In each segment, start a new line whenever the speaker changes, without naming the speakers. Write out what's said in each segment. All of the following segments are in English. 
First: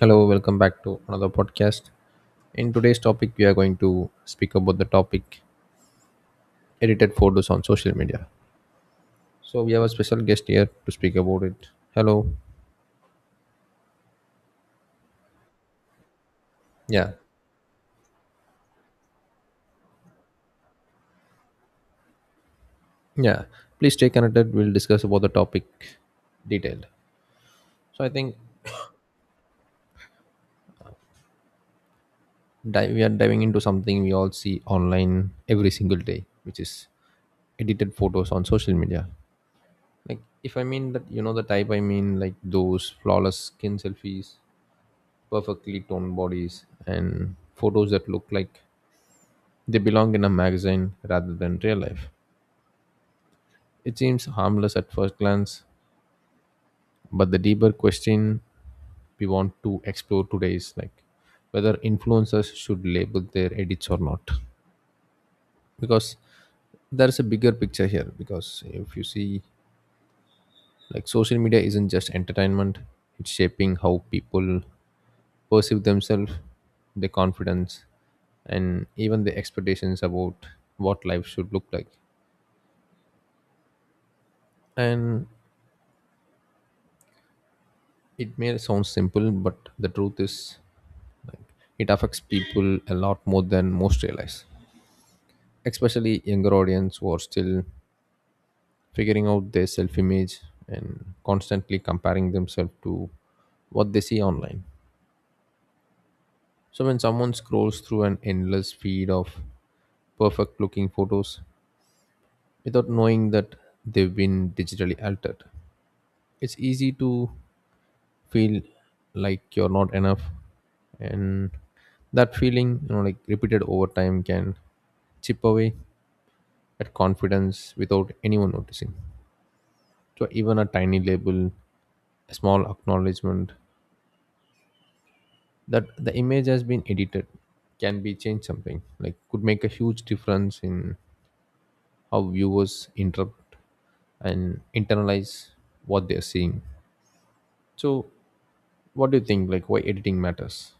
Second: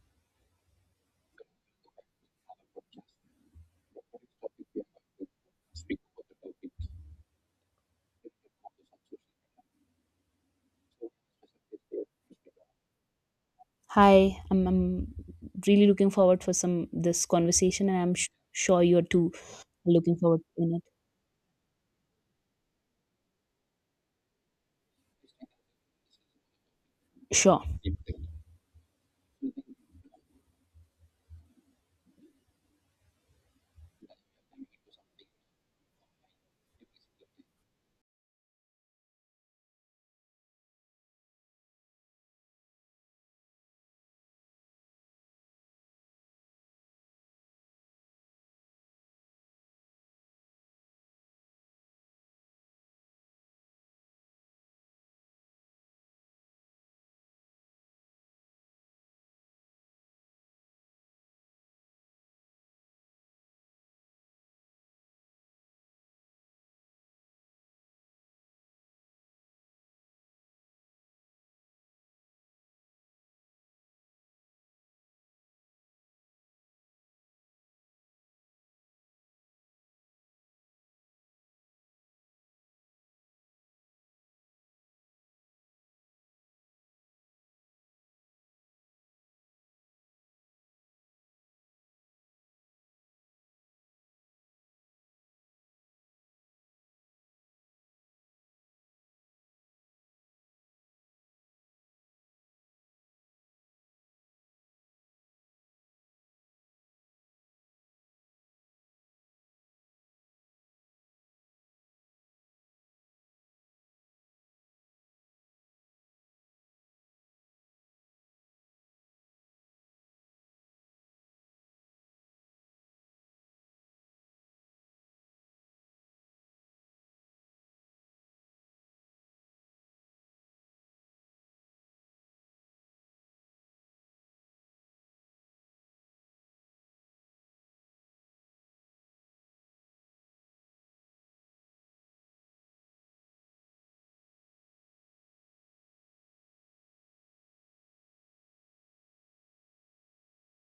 Hello, welcome back to another podcast. In today's topic, we are going to speak about the topic edited photos on social media. So we have a special guest here to speak about it. Hello.
Hi, I'm really looking forward for some
Yeah.
this conversation, and I'm sure you're too looking forward in it.
Yeah. Please stay connected. We'll discuss about the topic detailed.
Sure.
So I think we are diving into something we all see online every single day, which is edited photos on social media. Like if I mean that the type I mean, like those flawless skin selfies, perfectly toned bodies, and photos that look like they belong in a magazine rather than real life. It seems harmless at first glance, but the deeper question we want to explore today is like whether influencers should label their edits or not. Because there's a bigger picture here. Because if you see, like social media isn't just entertainment, it's shaping how people perceive themselves, their confidence, and even their expectations about what life should look like. And it may sound simple, but the truth is, it affects people a lot more than most realize, especially younger audience who are still figuring out their self image and constantly comparing themselves to what they see online. So when someone scrolls through an endless feed of perfect looking photos without knowing that they've been digitally altered, it's easy to feel like you're not enough, and that feeling, like repeated over time, can chip away at confidence without anyone noticing. So even a tiny label, a small acknowledgement that the image has been edited, can be changed something like could make a huge difference in how viewers interpret and internalize what they're seeing. So what do you think, like why editing matters?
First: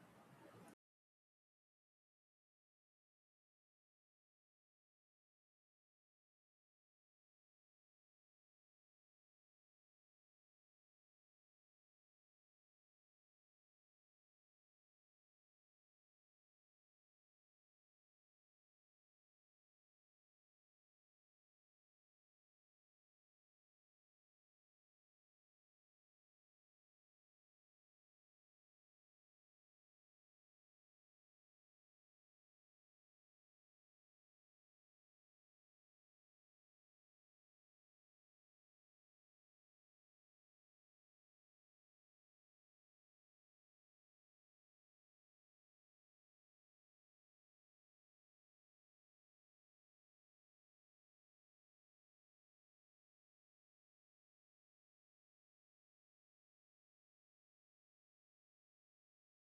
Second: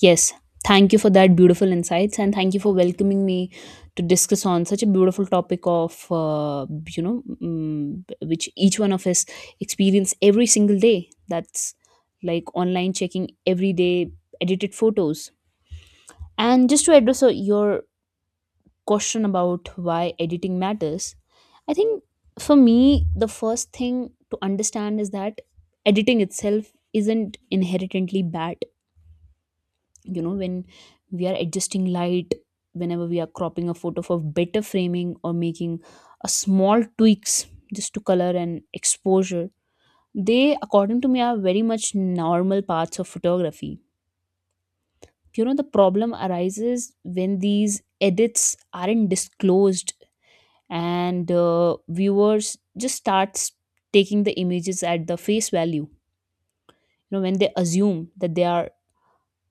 Yes. Thank you for that beautiful insights, and thank you for welcoming me to discuss on such a beautiful topic of which each one of us experience every single day. That's like online checking every day, edited photos, and just to address your question about why editing matters, I think for me, the first thing to understand is that editing itself isn't inherently bad. You know, when we are adjusting light, whenever we are cropping a photo for better framing or making a small tweaks just to color and exposure, they, according to me, are very much normal parts of photography. You know, the problem arises when these edits aren't disclosed and viewers just starts taking the images at the face value, you know, when they assume that they are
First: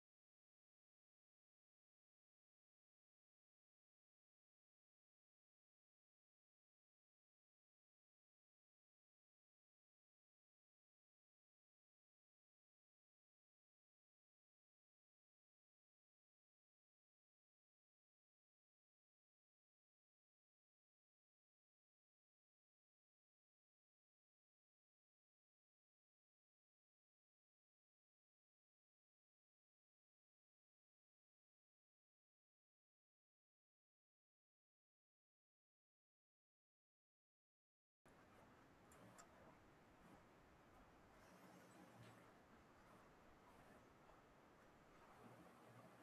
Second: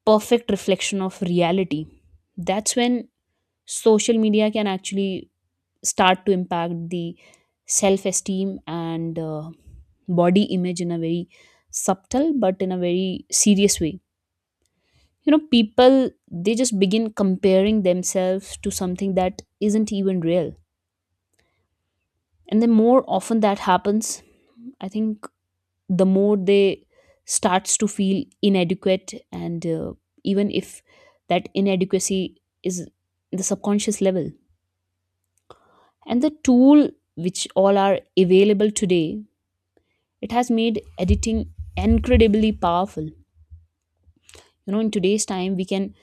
perfect reflection of reality. That's when social media can actually start to impact the self esteem and body image in a very subtle but in a very serious way. You know, people they just begin comparing themselves to something that isn't even real, and the more often that happens, I think the more they starts to feel inadequate, and even if that inadequacy is the subconscious level. And the tool which all are available today, it has made editing incredibly powerful. You know, in today's time we can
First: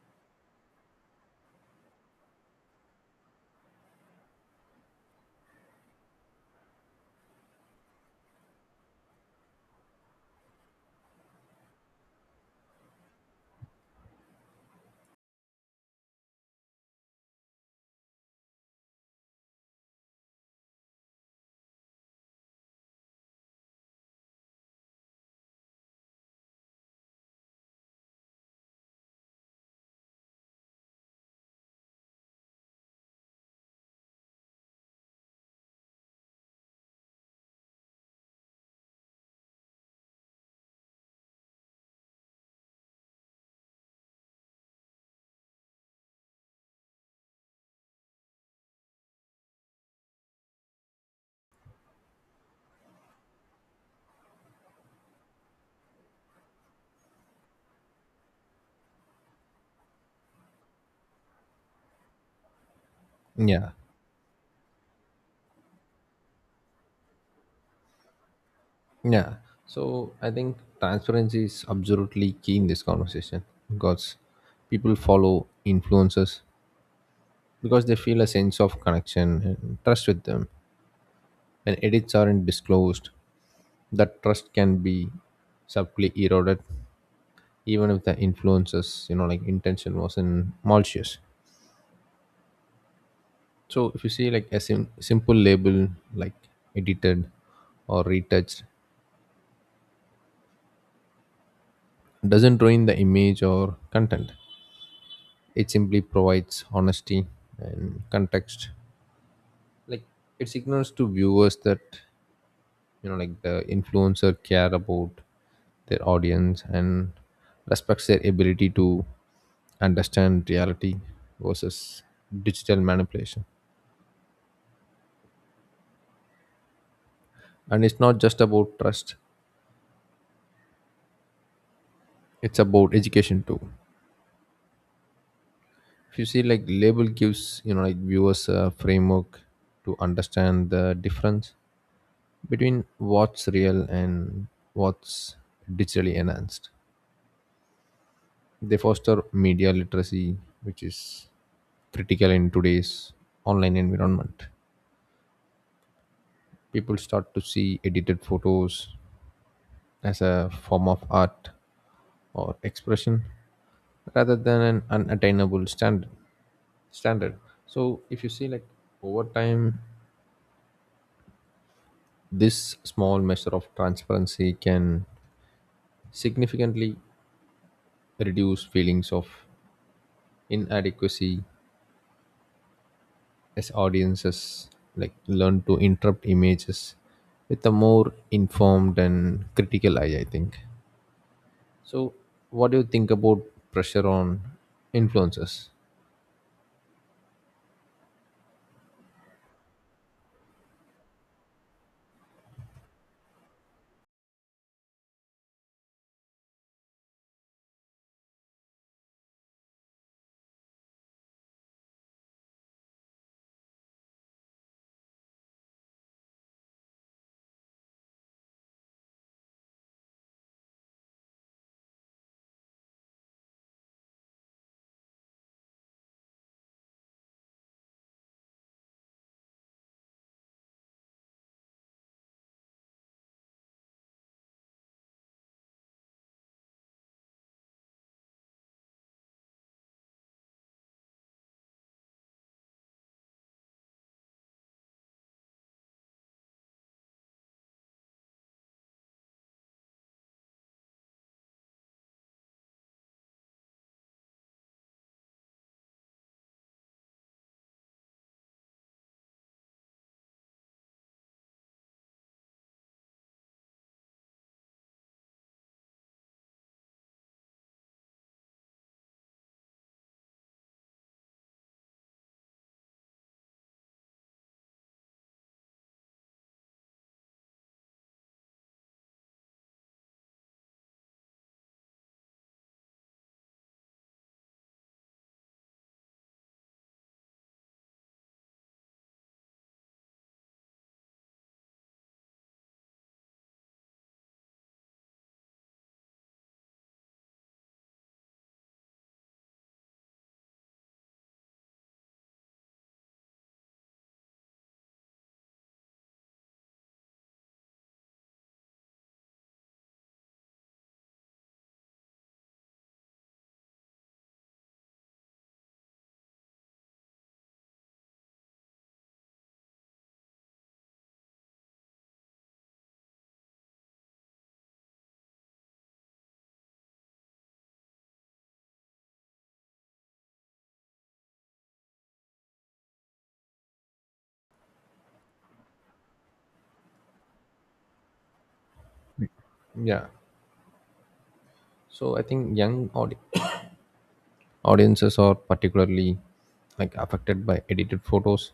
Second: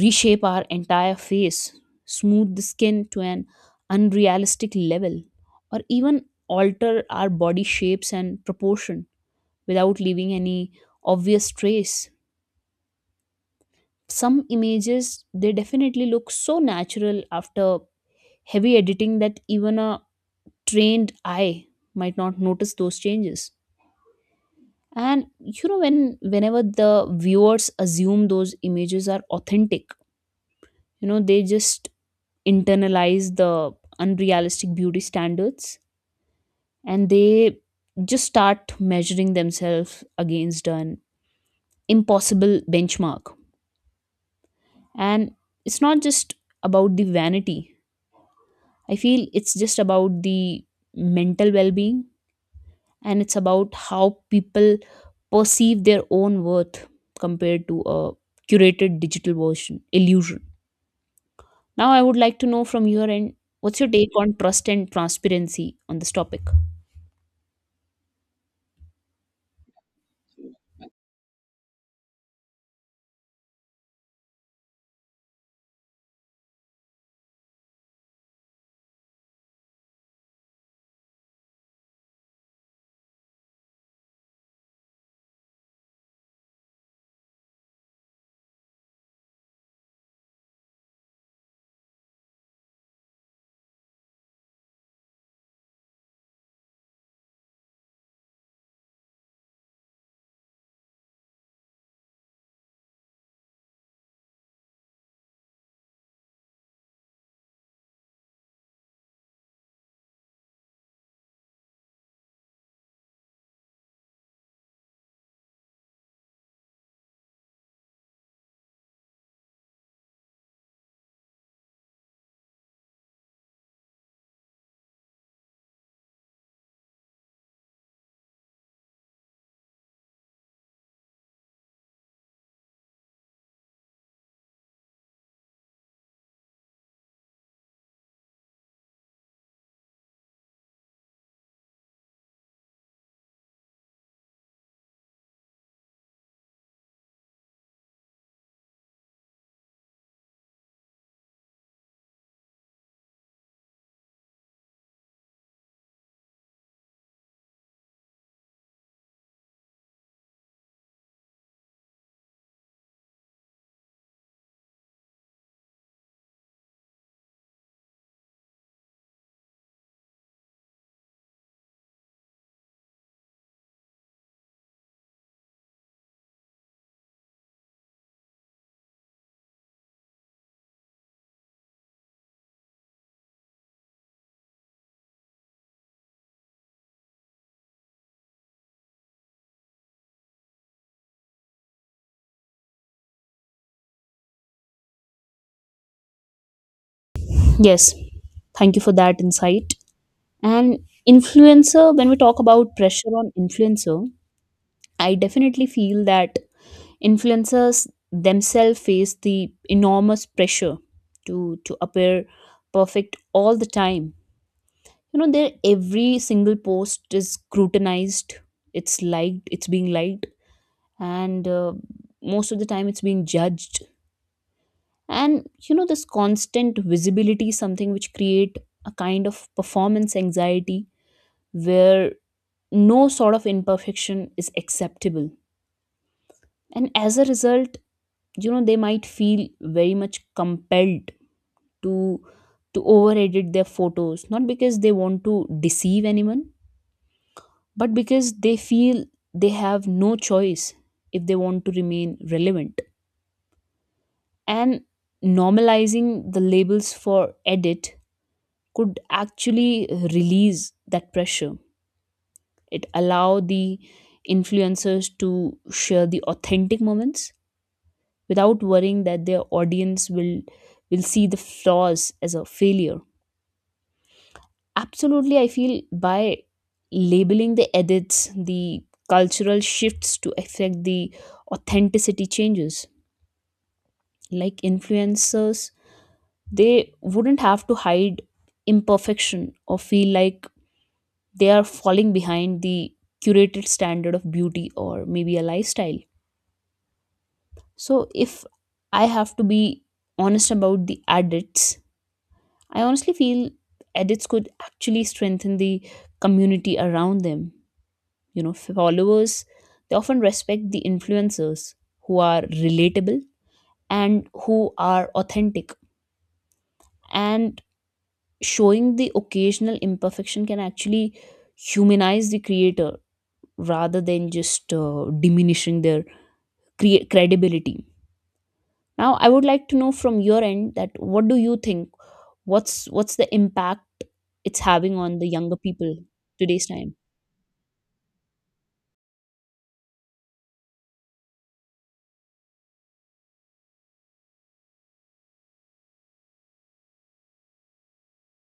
reshape our entire face, smooth the skin to an unrealistic level, or even alter our body shapes and proportion without leaving any obvious trace. Some images they definitely look so natural after heavy editing that even a trained eye might not notice those changes. And you know, whenever the viewers assume those images are authentic, you know they just internalize the unrealistic beauty standards, and they just start measuring themselves against an impossible benchmark. And it's not just about the vanity, I feel it's just about the mental well being, and it's about how people perceive their own worth compared to a curated digital version illusion. Now, I would like to know from your end
Yeah.
what's your take on trust and transparency on this topic?
Yeah. So I think transparency is absolutely key in this conversation because people follow influencers because they feel a sense of connection and trust with them. When edits aren't disclosed, that trust can be subtly eroded even if the influencers, like intention wasn't malicious. So if you see like a simple label like edited or retouched doesn't ruin the image or content. It simply provides honesty and context. Like it signals to viewers that like the influencer care about their audience and respects their ability to understand reality versus digital manipulation. And it's not just about trust; it's about education too. If you see, like label gives like viewers a framework to understand the difference between what's real and what's digitally enhanced. They foster media literacy, which is critical in today's online environment. People start to see edited photos as a form of art or expression rather than an unattainable standard standard. So if you see like over time, this small measure of transparency can significantly reduce feelings of inadequacy as audiences like learn to interpret images with a more informed and critical eye, I think. So what do you think about pressure on influencers?
Yes, thank you for that insight. And influencer, when we talk about pressure on influencer, I definitely feel that influencers themselves face the enormous pressure to appear perfect all the time. You know, their every single post is scrutinized, it's liked, it's being liked, and most of the time it's being judged. And you know, this constant visibility is something which create a kind of performance anxiety where no sort of imperfection is acceptable. And as a result, you know, they might feel very much compelled to to over edit their photos, not because they want to deceive anyone, but because they feel they have no choice if they want to remain relevant. And normalizing the labels for edit could actually release that pressure. It allow the influencers to share the authentic moments without worrying that their audience will see the flaws as a failure. Absolutely, I feel by labeling the edits, the cultural shifts to affect the authenticity changes. Like influencers, they wouldn't have to hide imperfection or feel like they are falling behind the curated standard of beauty or maybe a lifestyle. So, if I have to be honest about the edits, I honestly feel edits could actually strengthen the community around them. You know, followers, they often respect the influencers who are relatable and who are authentic. And showing the occasional imperfection can actually humanize the creator rather than just diminishing their credibility. Now, I would like to know from your end that what do you think? What's the impact it's having on the younger people today's time?
Yeah. So I think audiences are particularly like affected by edited photos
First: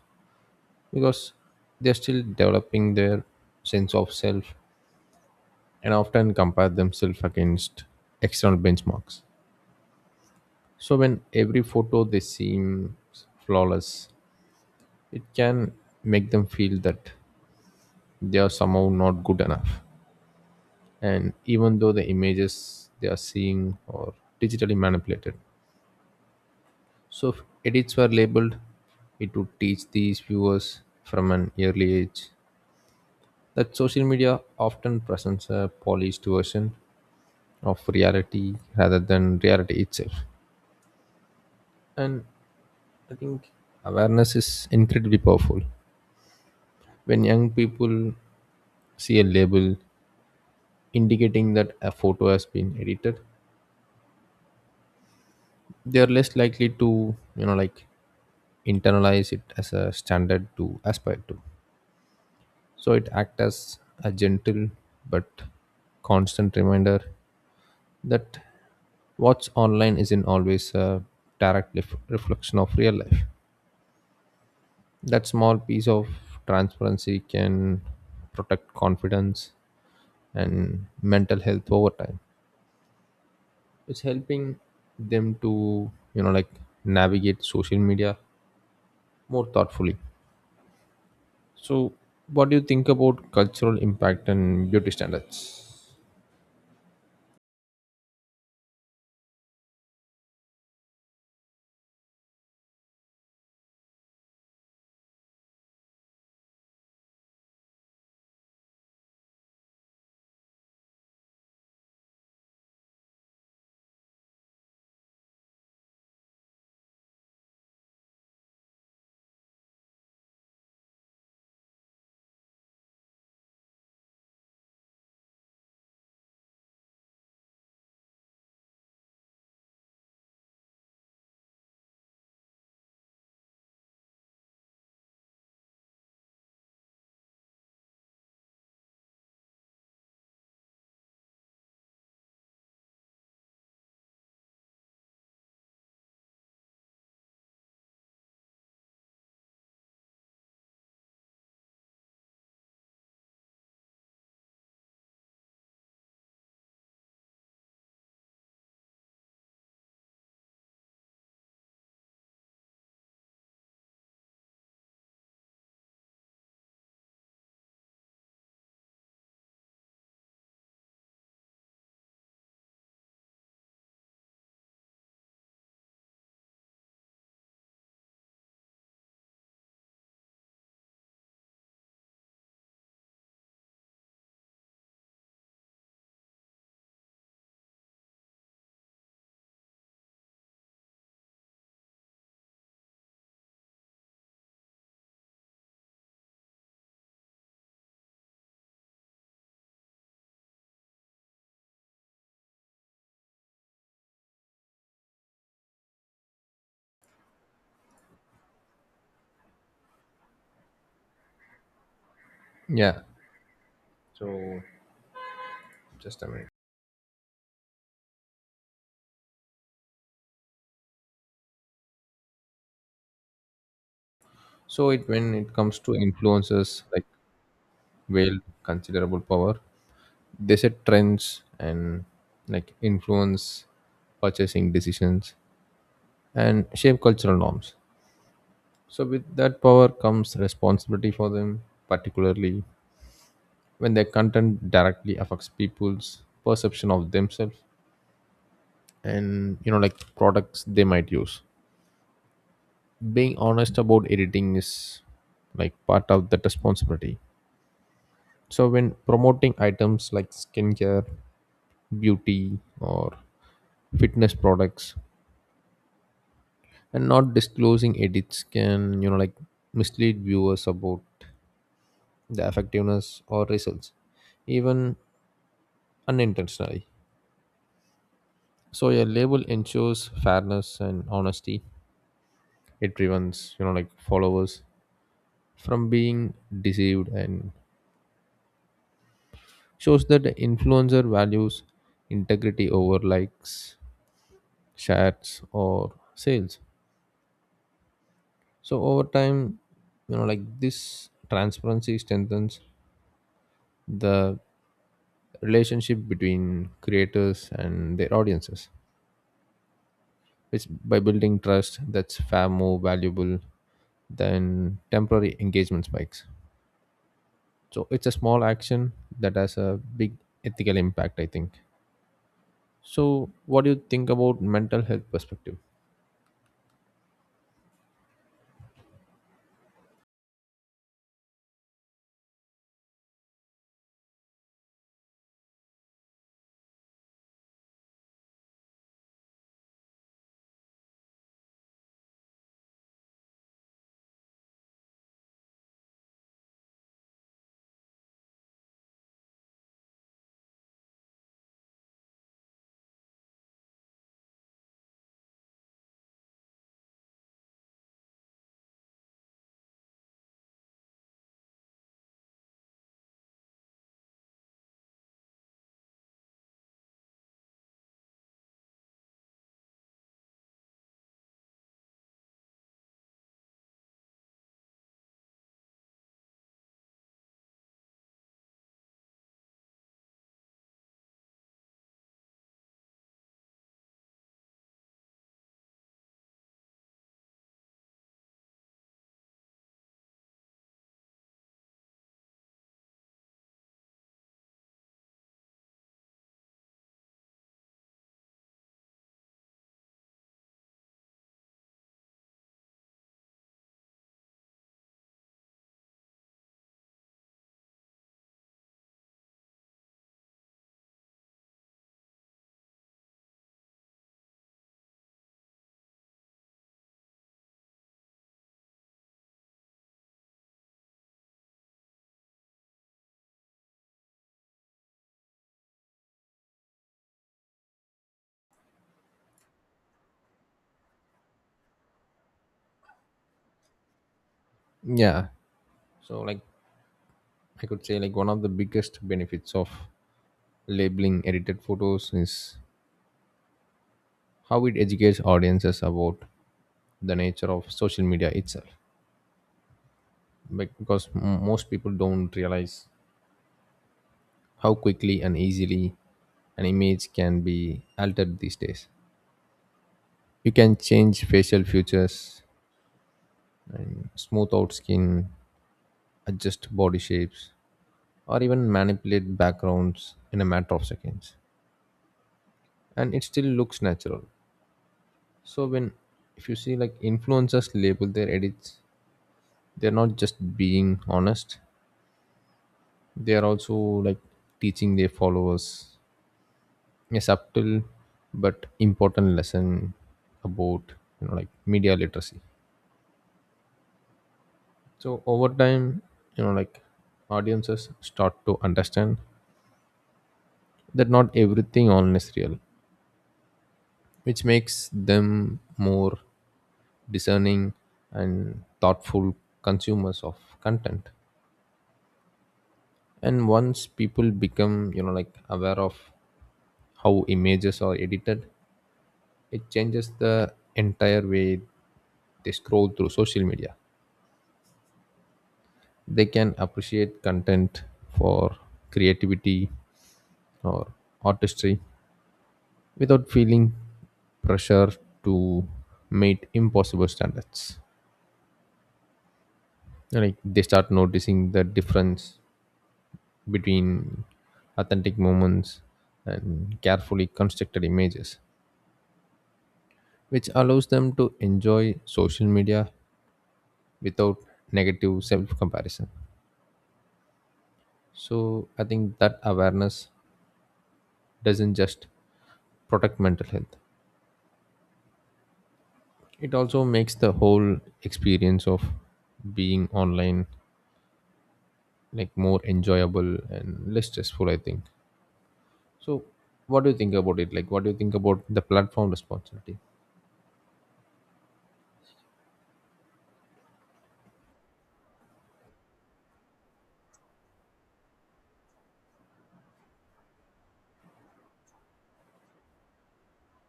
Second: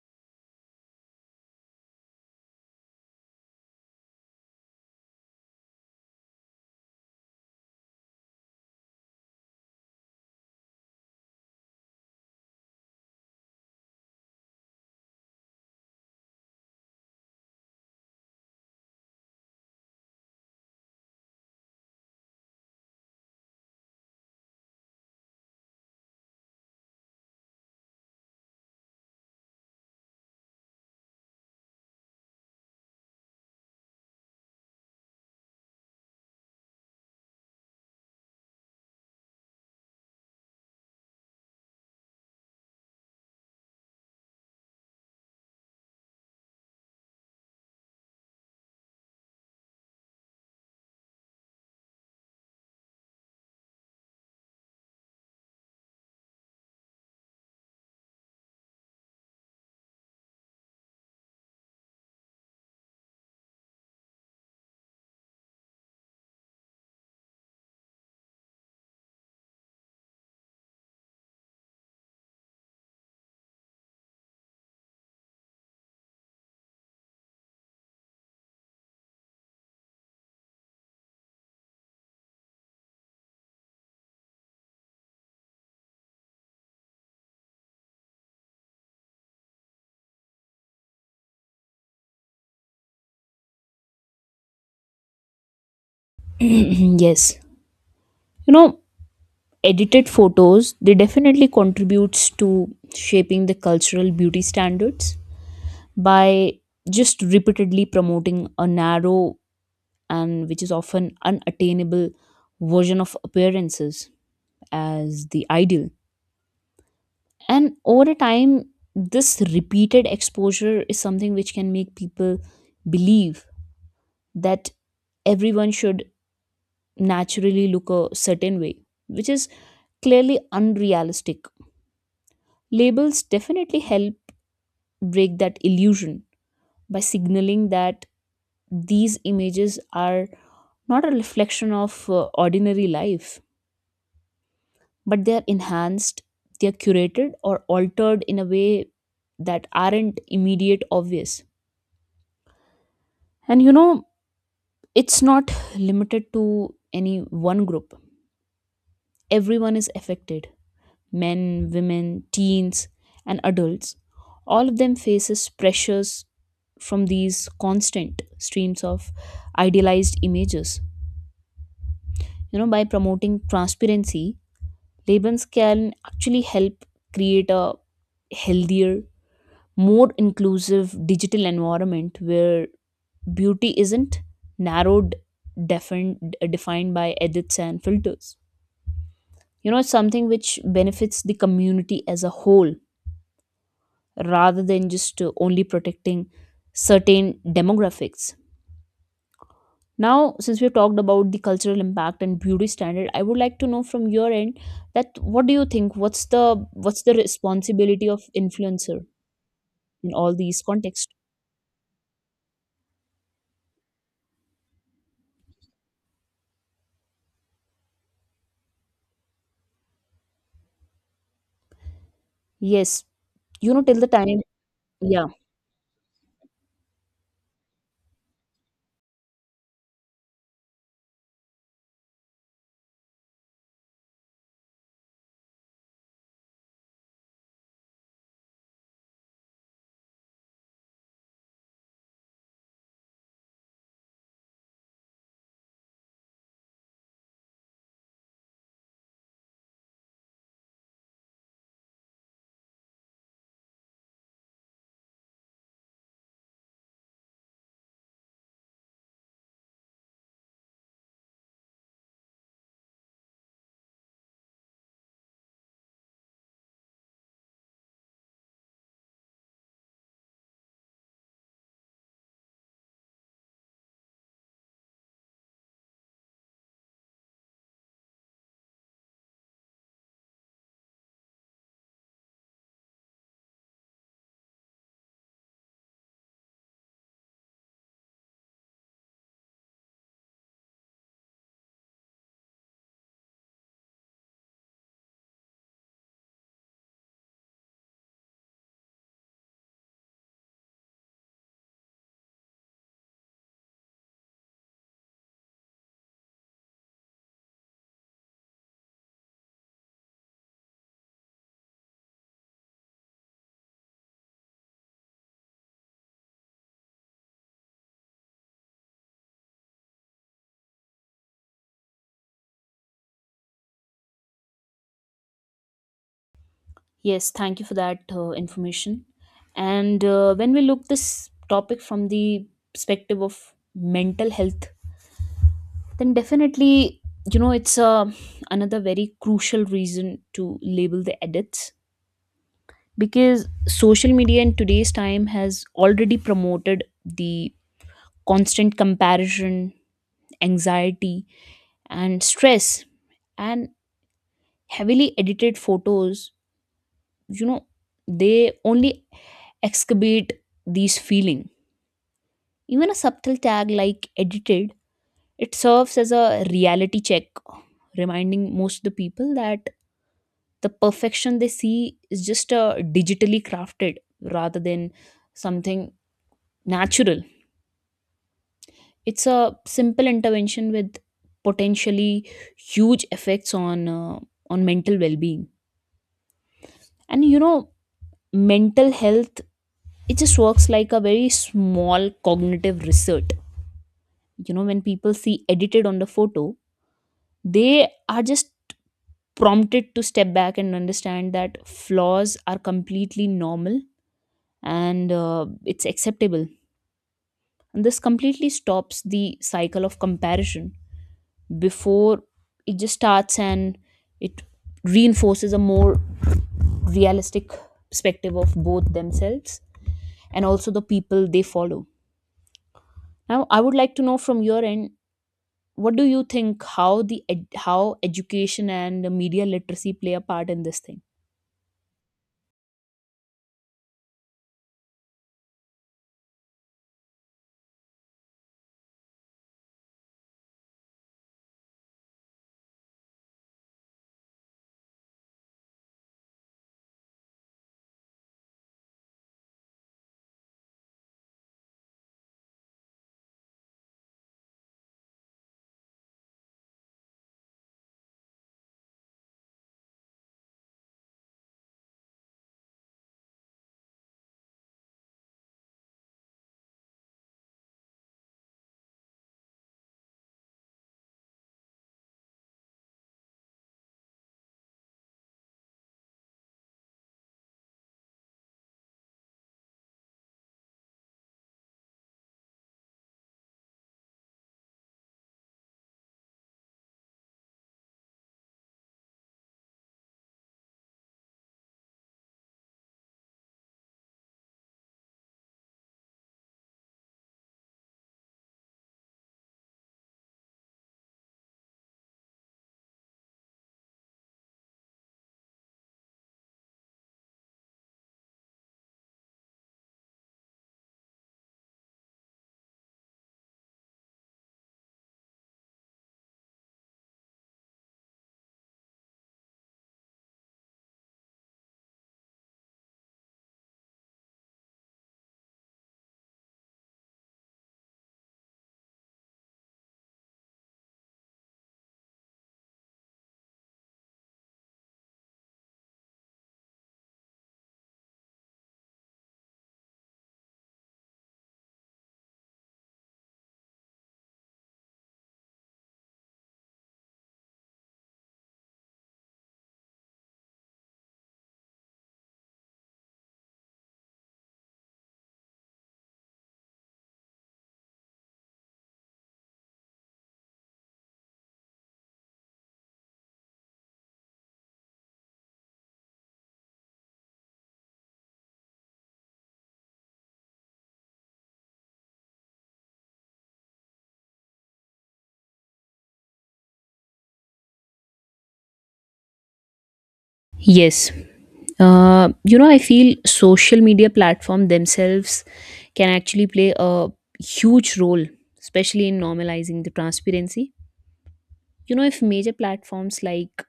because they're still developing their sense of self and often compare themselves against external benchmarks. So when every photo they seem flawless, it can make them feel that they are somehow not good enough, and even though the images they are seeing are digitally manipulated. So if edits were labeled, it would teach these viewers from an early age that social media often presents a polished version of reality rather than reality itself. And I think awareness is incredibly powerful. When young people see a label indicating that a photo has been edited, they are less likely to like internalize it as a standard to aspire to. So it acts as a gentle but constant reminder that what's online isn't always a direct reflection of real life. That small piece of transparency can protect confidence and mental health over time. It's helping them to like navigate social media more thoughtfully. So what do you think about cultural impact and beauty standards?
Yes, you know, edited photos they definitely contributes to shaping the cultural beauty standards by just repeatedly promoting a narrow and which is often unattainable version of appearances as the ideal. And over a time this repeated exposure is something which can make people believe that everyone should naturally look a certain way, which is clearly unrealistic. Labels definitely help break that illusion by signaling that these images are not a reflection of ordinary life, but they are enhanced, they are curated or altered in a way that aren't immediate obvious. And you know, it's not limited to any one group. Everyone is affected. Men, women, teens, and adults. All of them faces pressures from these constant streams of idealized images. You know, by promoting transparency labels can actually help create a healthier, more inclusive digital environment where beauty isn't narrowed, defined by edits and filters. You know, it's something which benefits the community as a whole rather than just only protecting certain demographics. Now, since we've talked about the cultural impact and beauty standard, I would like to know from your end that what do you think? What's the responsibility of influencer in all these contexts?
Yeah, so just a minute.
Yes, you know, till the time,
So it
yeah,
when it comes to influencers, like wield considerable power, they set trends and like influence purchasing decisions and shape cultural norms. So with that power comes responsibility for them, particularly when their content directly affects people's perception of themselves and like products they might use. Being honest about editing is like part of that responsibility. So when promoting items like skincare, beauty, or fitness products, and not disclosing edits can like mislead viewers about the effectiveness or results, even unintentionally. So a label ensures fairness and honesty. It prevents like followers from being deceived and shows that the influencer values integrity over likes, shares, or sales. So over time, like this transparency strengthens the relationship between creators and their audiences, which by building trust that's far more valuable than temporary engagement spikes. So it's a small action that has a big ethical impact, I think. So, what do you think about mental health perspective?
yes. Thank you for that information. And when we look this topic from the perspective of mental health, then definitely, you know, it's another very crucial reason to label the edits, because social media in today's time has already promoted the constant comparison, anxiety, and stress, and heavily edited photos, you know, they only excavate these feeling. Even a subtle tag like edited, it serves as a reality check, reminding most of the people that the perfection they see is just digitally crafted rather than something natural. It's a simple intervention with potentially huge effects on mental well-being. And you know, mental health it just works like a very small cognitive research. You know, when people see edited on the photo, they are just prompted to step back and understand that flaws are completely normal, and it's acceptable. And this completely stops the cycle of comparison before it just starts, and it reinforces a more realistic perspective of both themselves and also the people they follow. Now I would like to know from your end what do you think how how education and the media literacy play a part in this thing?
Yeah. So, like I could say, like one of the biggest benefits of labeling edited photos is how it educates audiences about the nature of social media itself. Because most people don't realize how quickly and easily an image can be altered these days. You can change facial features and smooth out skin, adjust body shapes, or even manipulate backgrounds in a matter of seconds and it still looks natural. So when if you see like influencers label their edits, they're not just being honest, they are also like teaching their followers a subtle but important lesson about like media literacy. So over time, like audiences start to understand that not everything online is real, which makes them more discerning and thoughtful consumers of content. And once people become like aware of how images are edited, it changes the entire way they scroll through social media. They can appreciate content for creativity or artistry without feeling pressure to meet impossible standards. Like they start noticing the difference between authentic moments and carefully constructed images, which allows them to enjoy social media without negative self comparison. So, I think that awareness doesn't just protect mental health, it also makes the whole experience of being online like more enjoyable and less stressful, I think. So, what do you think about it? Like, what do you think about the platform responsibility?
Yes, you know I feel social media platform themselves can actually play a huge role, especially in normalizing the transparency. You know, if major platforms like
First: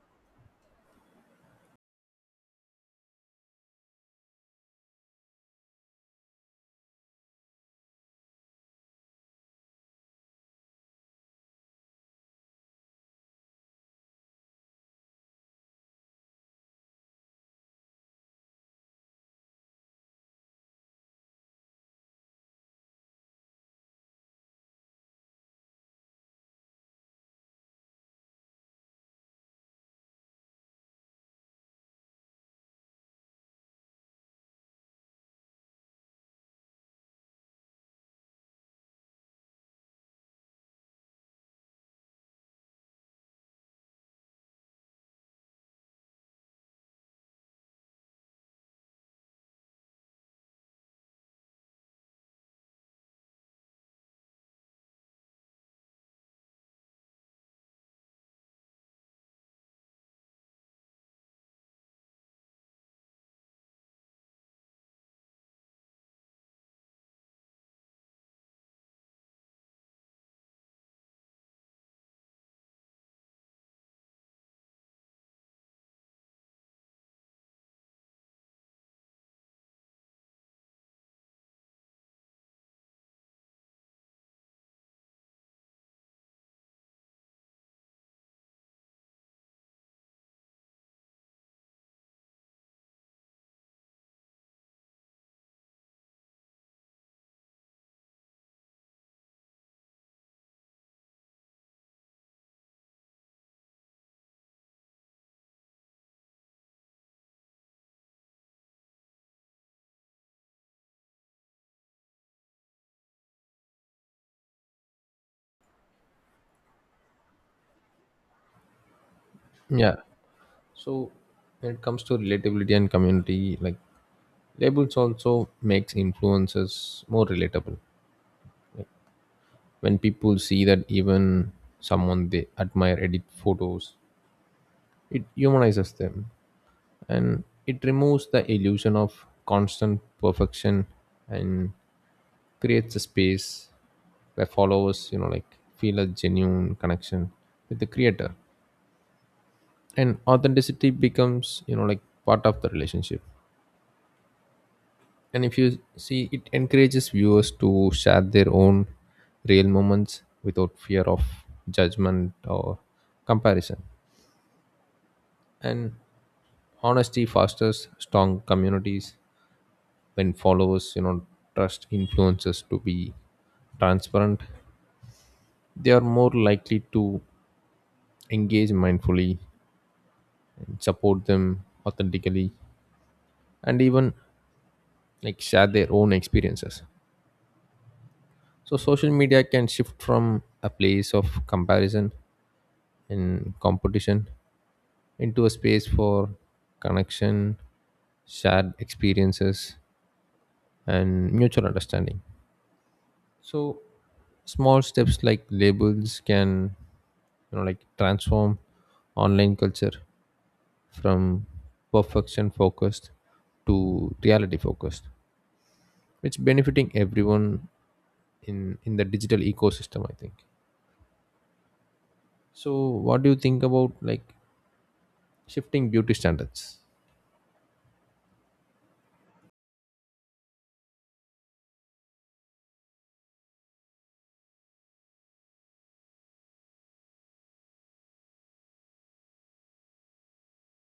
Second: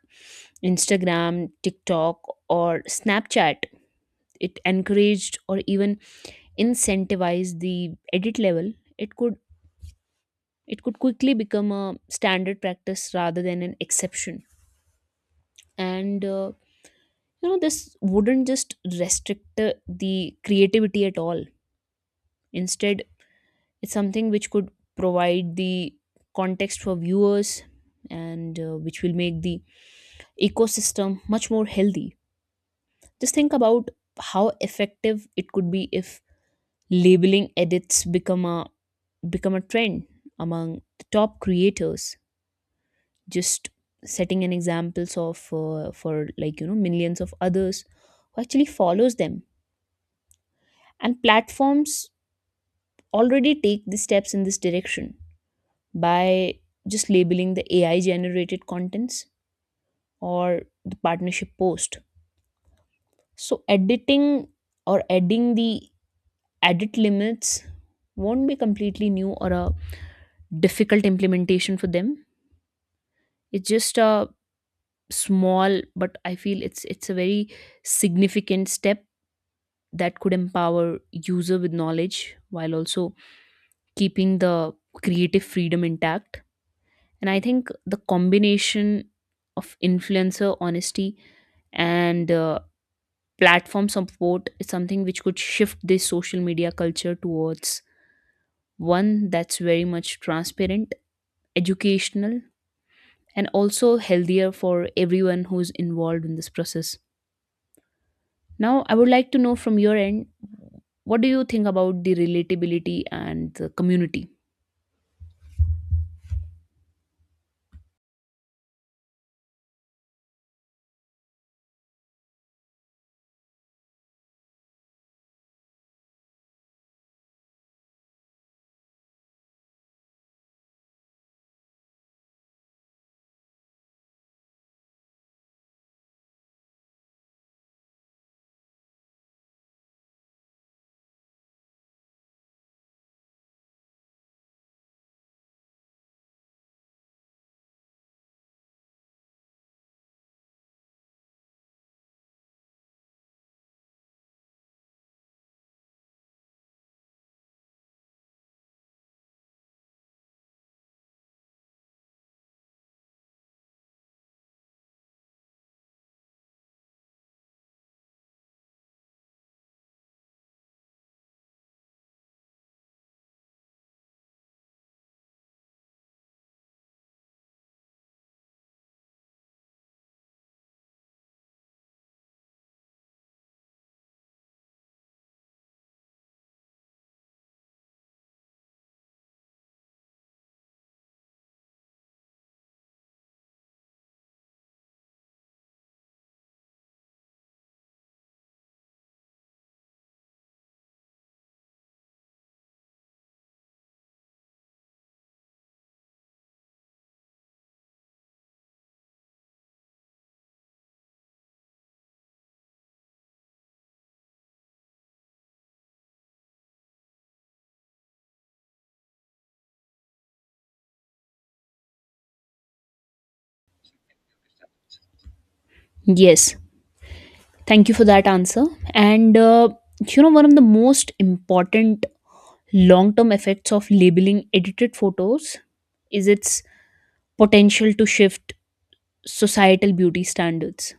Instagram, TikTok, or Snapchat, it encouraged or even incentivized the edit level, it could it could quickly become a standard practice rather than an exception. And you know this wouldn't just restrict the creativity at all. Instead, it's something which could provide the context for viewers and which will make the ecosystem much more healthy. Just think about how effective it could be if labeling edits become a trend among the top creators, just setting an examples of for like you know millions of others who actually follows them. And platforms already take the steps in this direction by just labeling the AI generated contents or the partnership post. So editing or adding the edit limits won't be completely new or a difficult implementation for them. It's just a small, but I feel it's a very significant step that could empower user with knowledge while also keeping the creative freedom intact. And I think the combination of influencer honesty and platform support is something which could shift this social media culture towards one that's very much transparent, educational, and also healthier for everyone who's involved in this process. Now, I would like to know from your end what do you think about the relatability and the community?
Yeah. So when it comes to relatability and community, like labels also makes influences more relatable. When people see that even someone they admire edit photos, it humanizes them and it removes the illusion of constant perfection and creates a space where followers, like feel a genuine connection with the creator. And authenticity becomes, like part of the relationship, and if you see it encourages viewers to share their own real moments without fear of judgment or comparison. And honesty fosters strong communities. When followers trust influencers to be transparent, they are more likely to engage mindfully and support them authentically, and even like share their own experiences. So social media can shift from a place of comparison and competition into a space for connection, shared experiences, and mutual understanding. So, small steps like labels can, like transform online culture from perfection focused to reality focused. It's benefiting everyone in the digital ecosystem, I think. So, what do you think about like shifting beauty
Yes,
standards?
thank you for that answer. And you know, one of the most important long term effects of labeling edited photos is its potential to shift societal beauty standards.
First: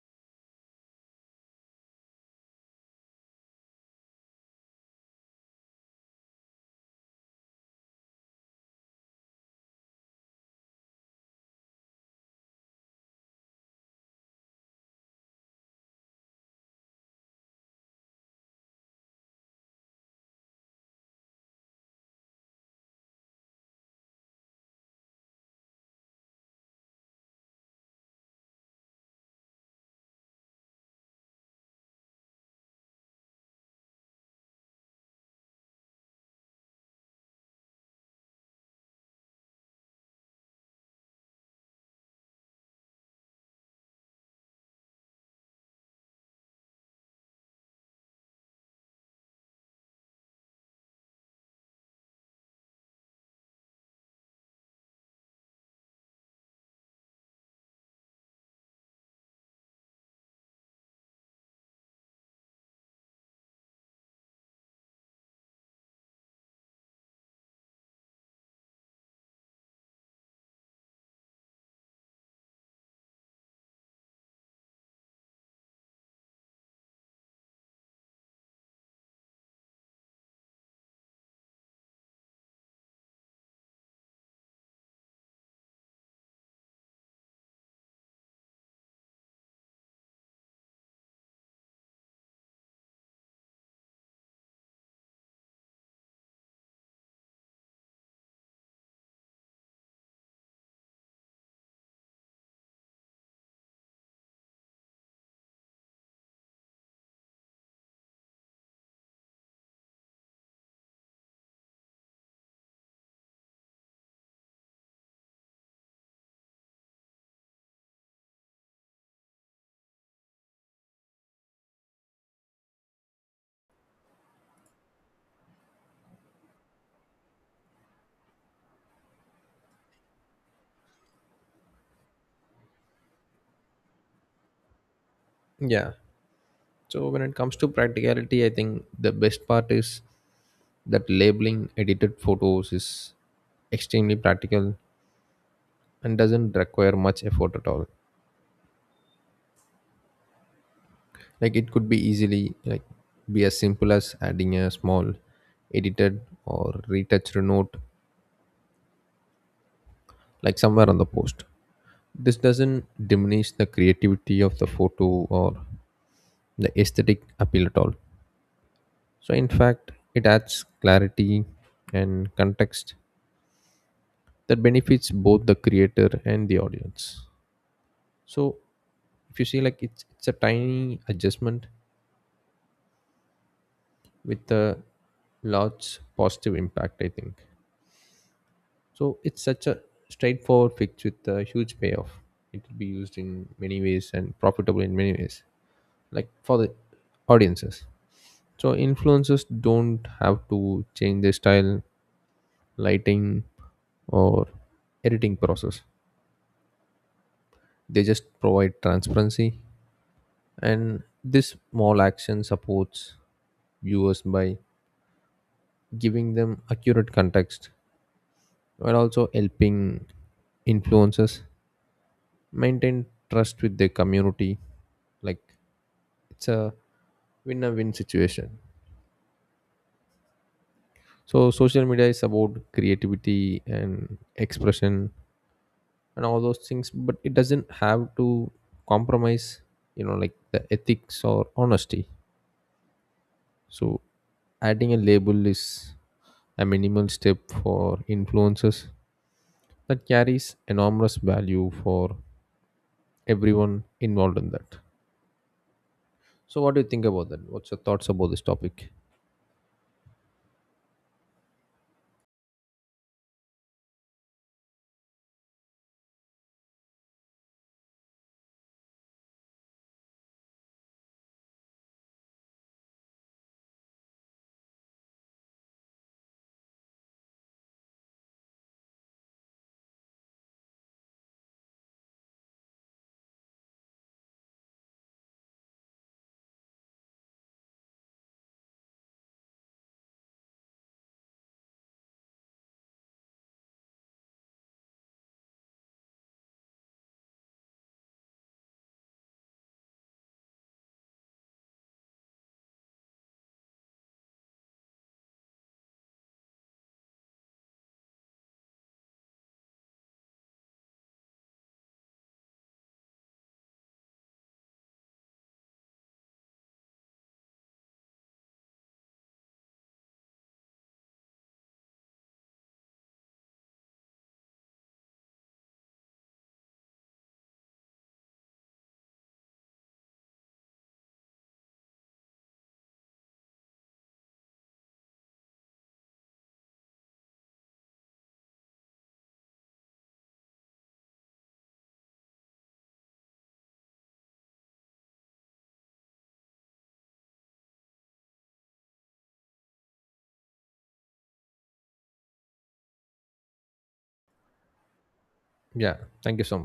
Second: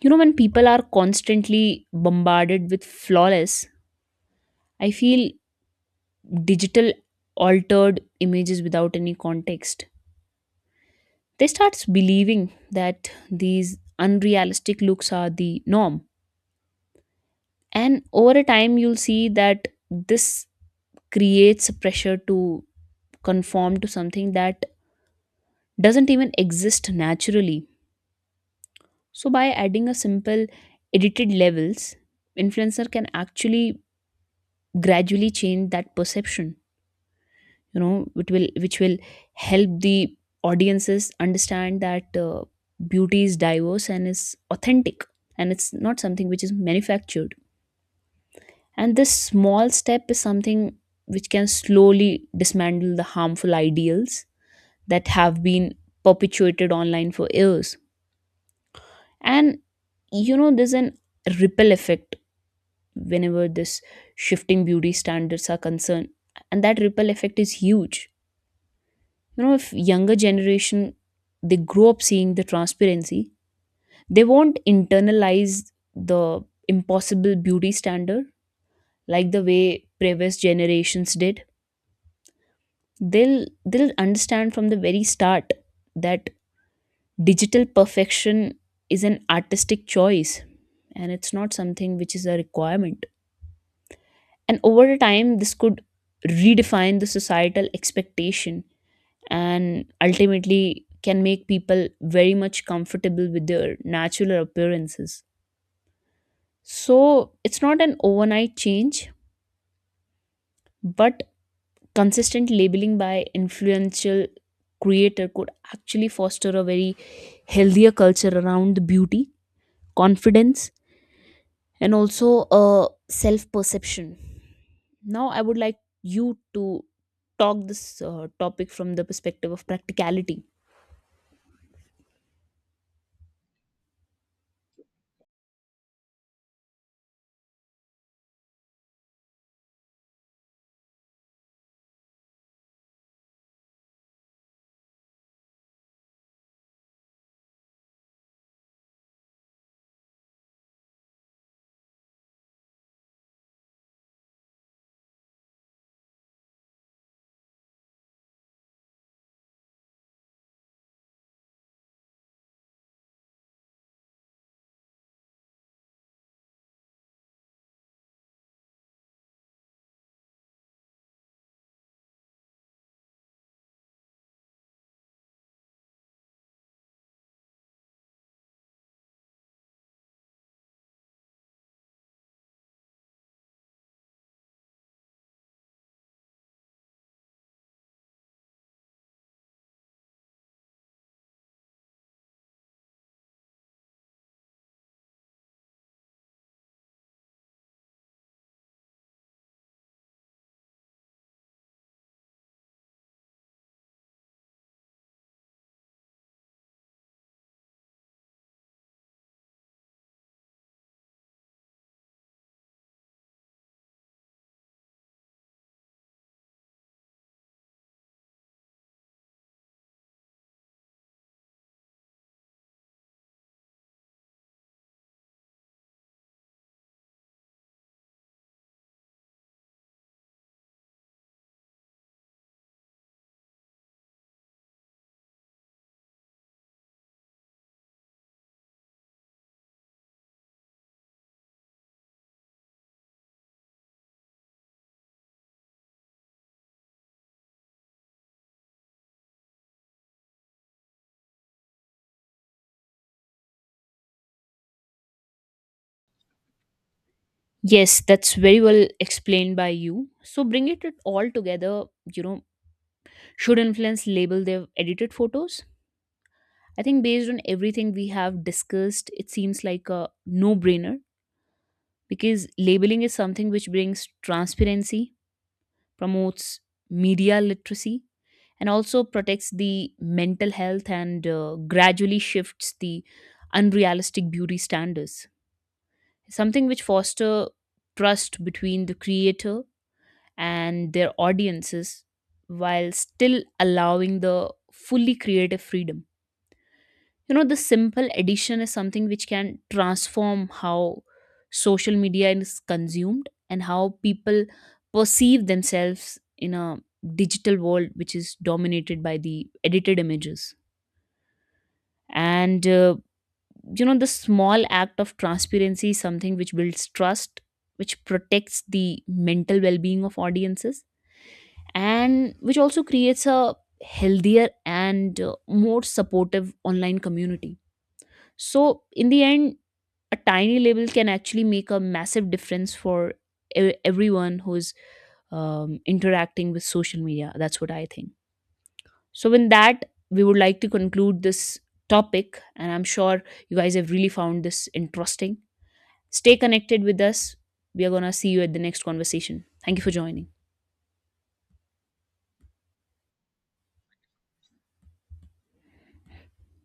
You know, when people are constantly bombarded with flawless, I feel digital altered images without any context, they starts believing that these unrealistic looks are the norm. And over a time you'll see that this creates a pressure to conform to something that doesn't even exist naturally. So by adding a simple edited levels, influencer can actually gradually change that perception. You know, it will which will help the audiences understand that beauty is diverse and is authentic, and it's not something which is manufactured. And this small step is something which can slowly dismantle the harmful ideals that have been perpetuated online for years. And you know, there's an ripple effect whenever this shifting beauty standards are concerned, and that ripple effect is huge. You know, if younger generation they grow up seeing the transparency, they won't internalize the impossible beauty standard like the way previous generations did. They'll understand from the very start that digital perfection is an artistic choice, and it's not something which is a requirement. And over time this could redefine the societal expectation and ultimately can make people very much comfortable with their natural appearances. So it's not an overnight change, but consistent labeling by influential creator could actually foster a very healthier culture around the beauty, confidence, and also a self perception. Now, I would like you to talk this topic from the perspective of practicality.
Yeah. So when it comes to practicality, I think the best part is that labeling edited photos is extremely practical and doesn't require much effort at all. Like it could be easily like be as simple as adding a small edited or retouched note like somewhere on the post. This doesn't diminish the creativity of the photo or the aesthetic appeal at all. So in fact, it adds clarity and context that benefits both the creator and the audience. So if you see like it's a tiny adjustment with a large positive impact, I think. So it's such a straightforward fix with a huge payoff. It will be used in many ways and profitable in many ways, like for the audiences. So influencers don't have to change their style, lighting, or editing process. They just provide transparency. And this small action supports viewers by giving them accurate context, while also helping influencers maintain trust with their community. Like it's a win situation. So social media is about creativity and expression and all those things, but it doesn't have to compromise, like the ethics or honesty. So adding a label is a minimal step for influencers that carries enormous value for everyone involved in that. So what do you think about that? What's your
Yes,
thoughts about
that's
this
very well
topic?
explained by you. So bring it all together, you know, should influence label their edited photos? I think based on everything we have discussed, it seems like a no-brainer, because labeling is something which brings transparency, promotes media literacy, and also protects the mental health, and gradually shifts the unrealistic beauty standards. Something which foster trust between the creator and their audiences while still allowing the fully creative freedom. You know, the simple addition is something which can transform how social media is consumed and how people perceive themselves in a digital world which is dominated by the edited images. And you know, the small act of transparency is something which builds trust, which protects the mental well being of audiences, and which also creates a healthier and more supportive online community. So, in the end, a tiny label can actually make a massive difference for everyone who's interacting with social media. That's what I think. So, with that, we would like to conclude this topic, and I'm sure you guys have really found this interesting. Stay connected with us. We are going to see you at the next conversation. Thank you for joining.
Yeah, thank you so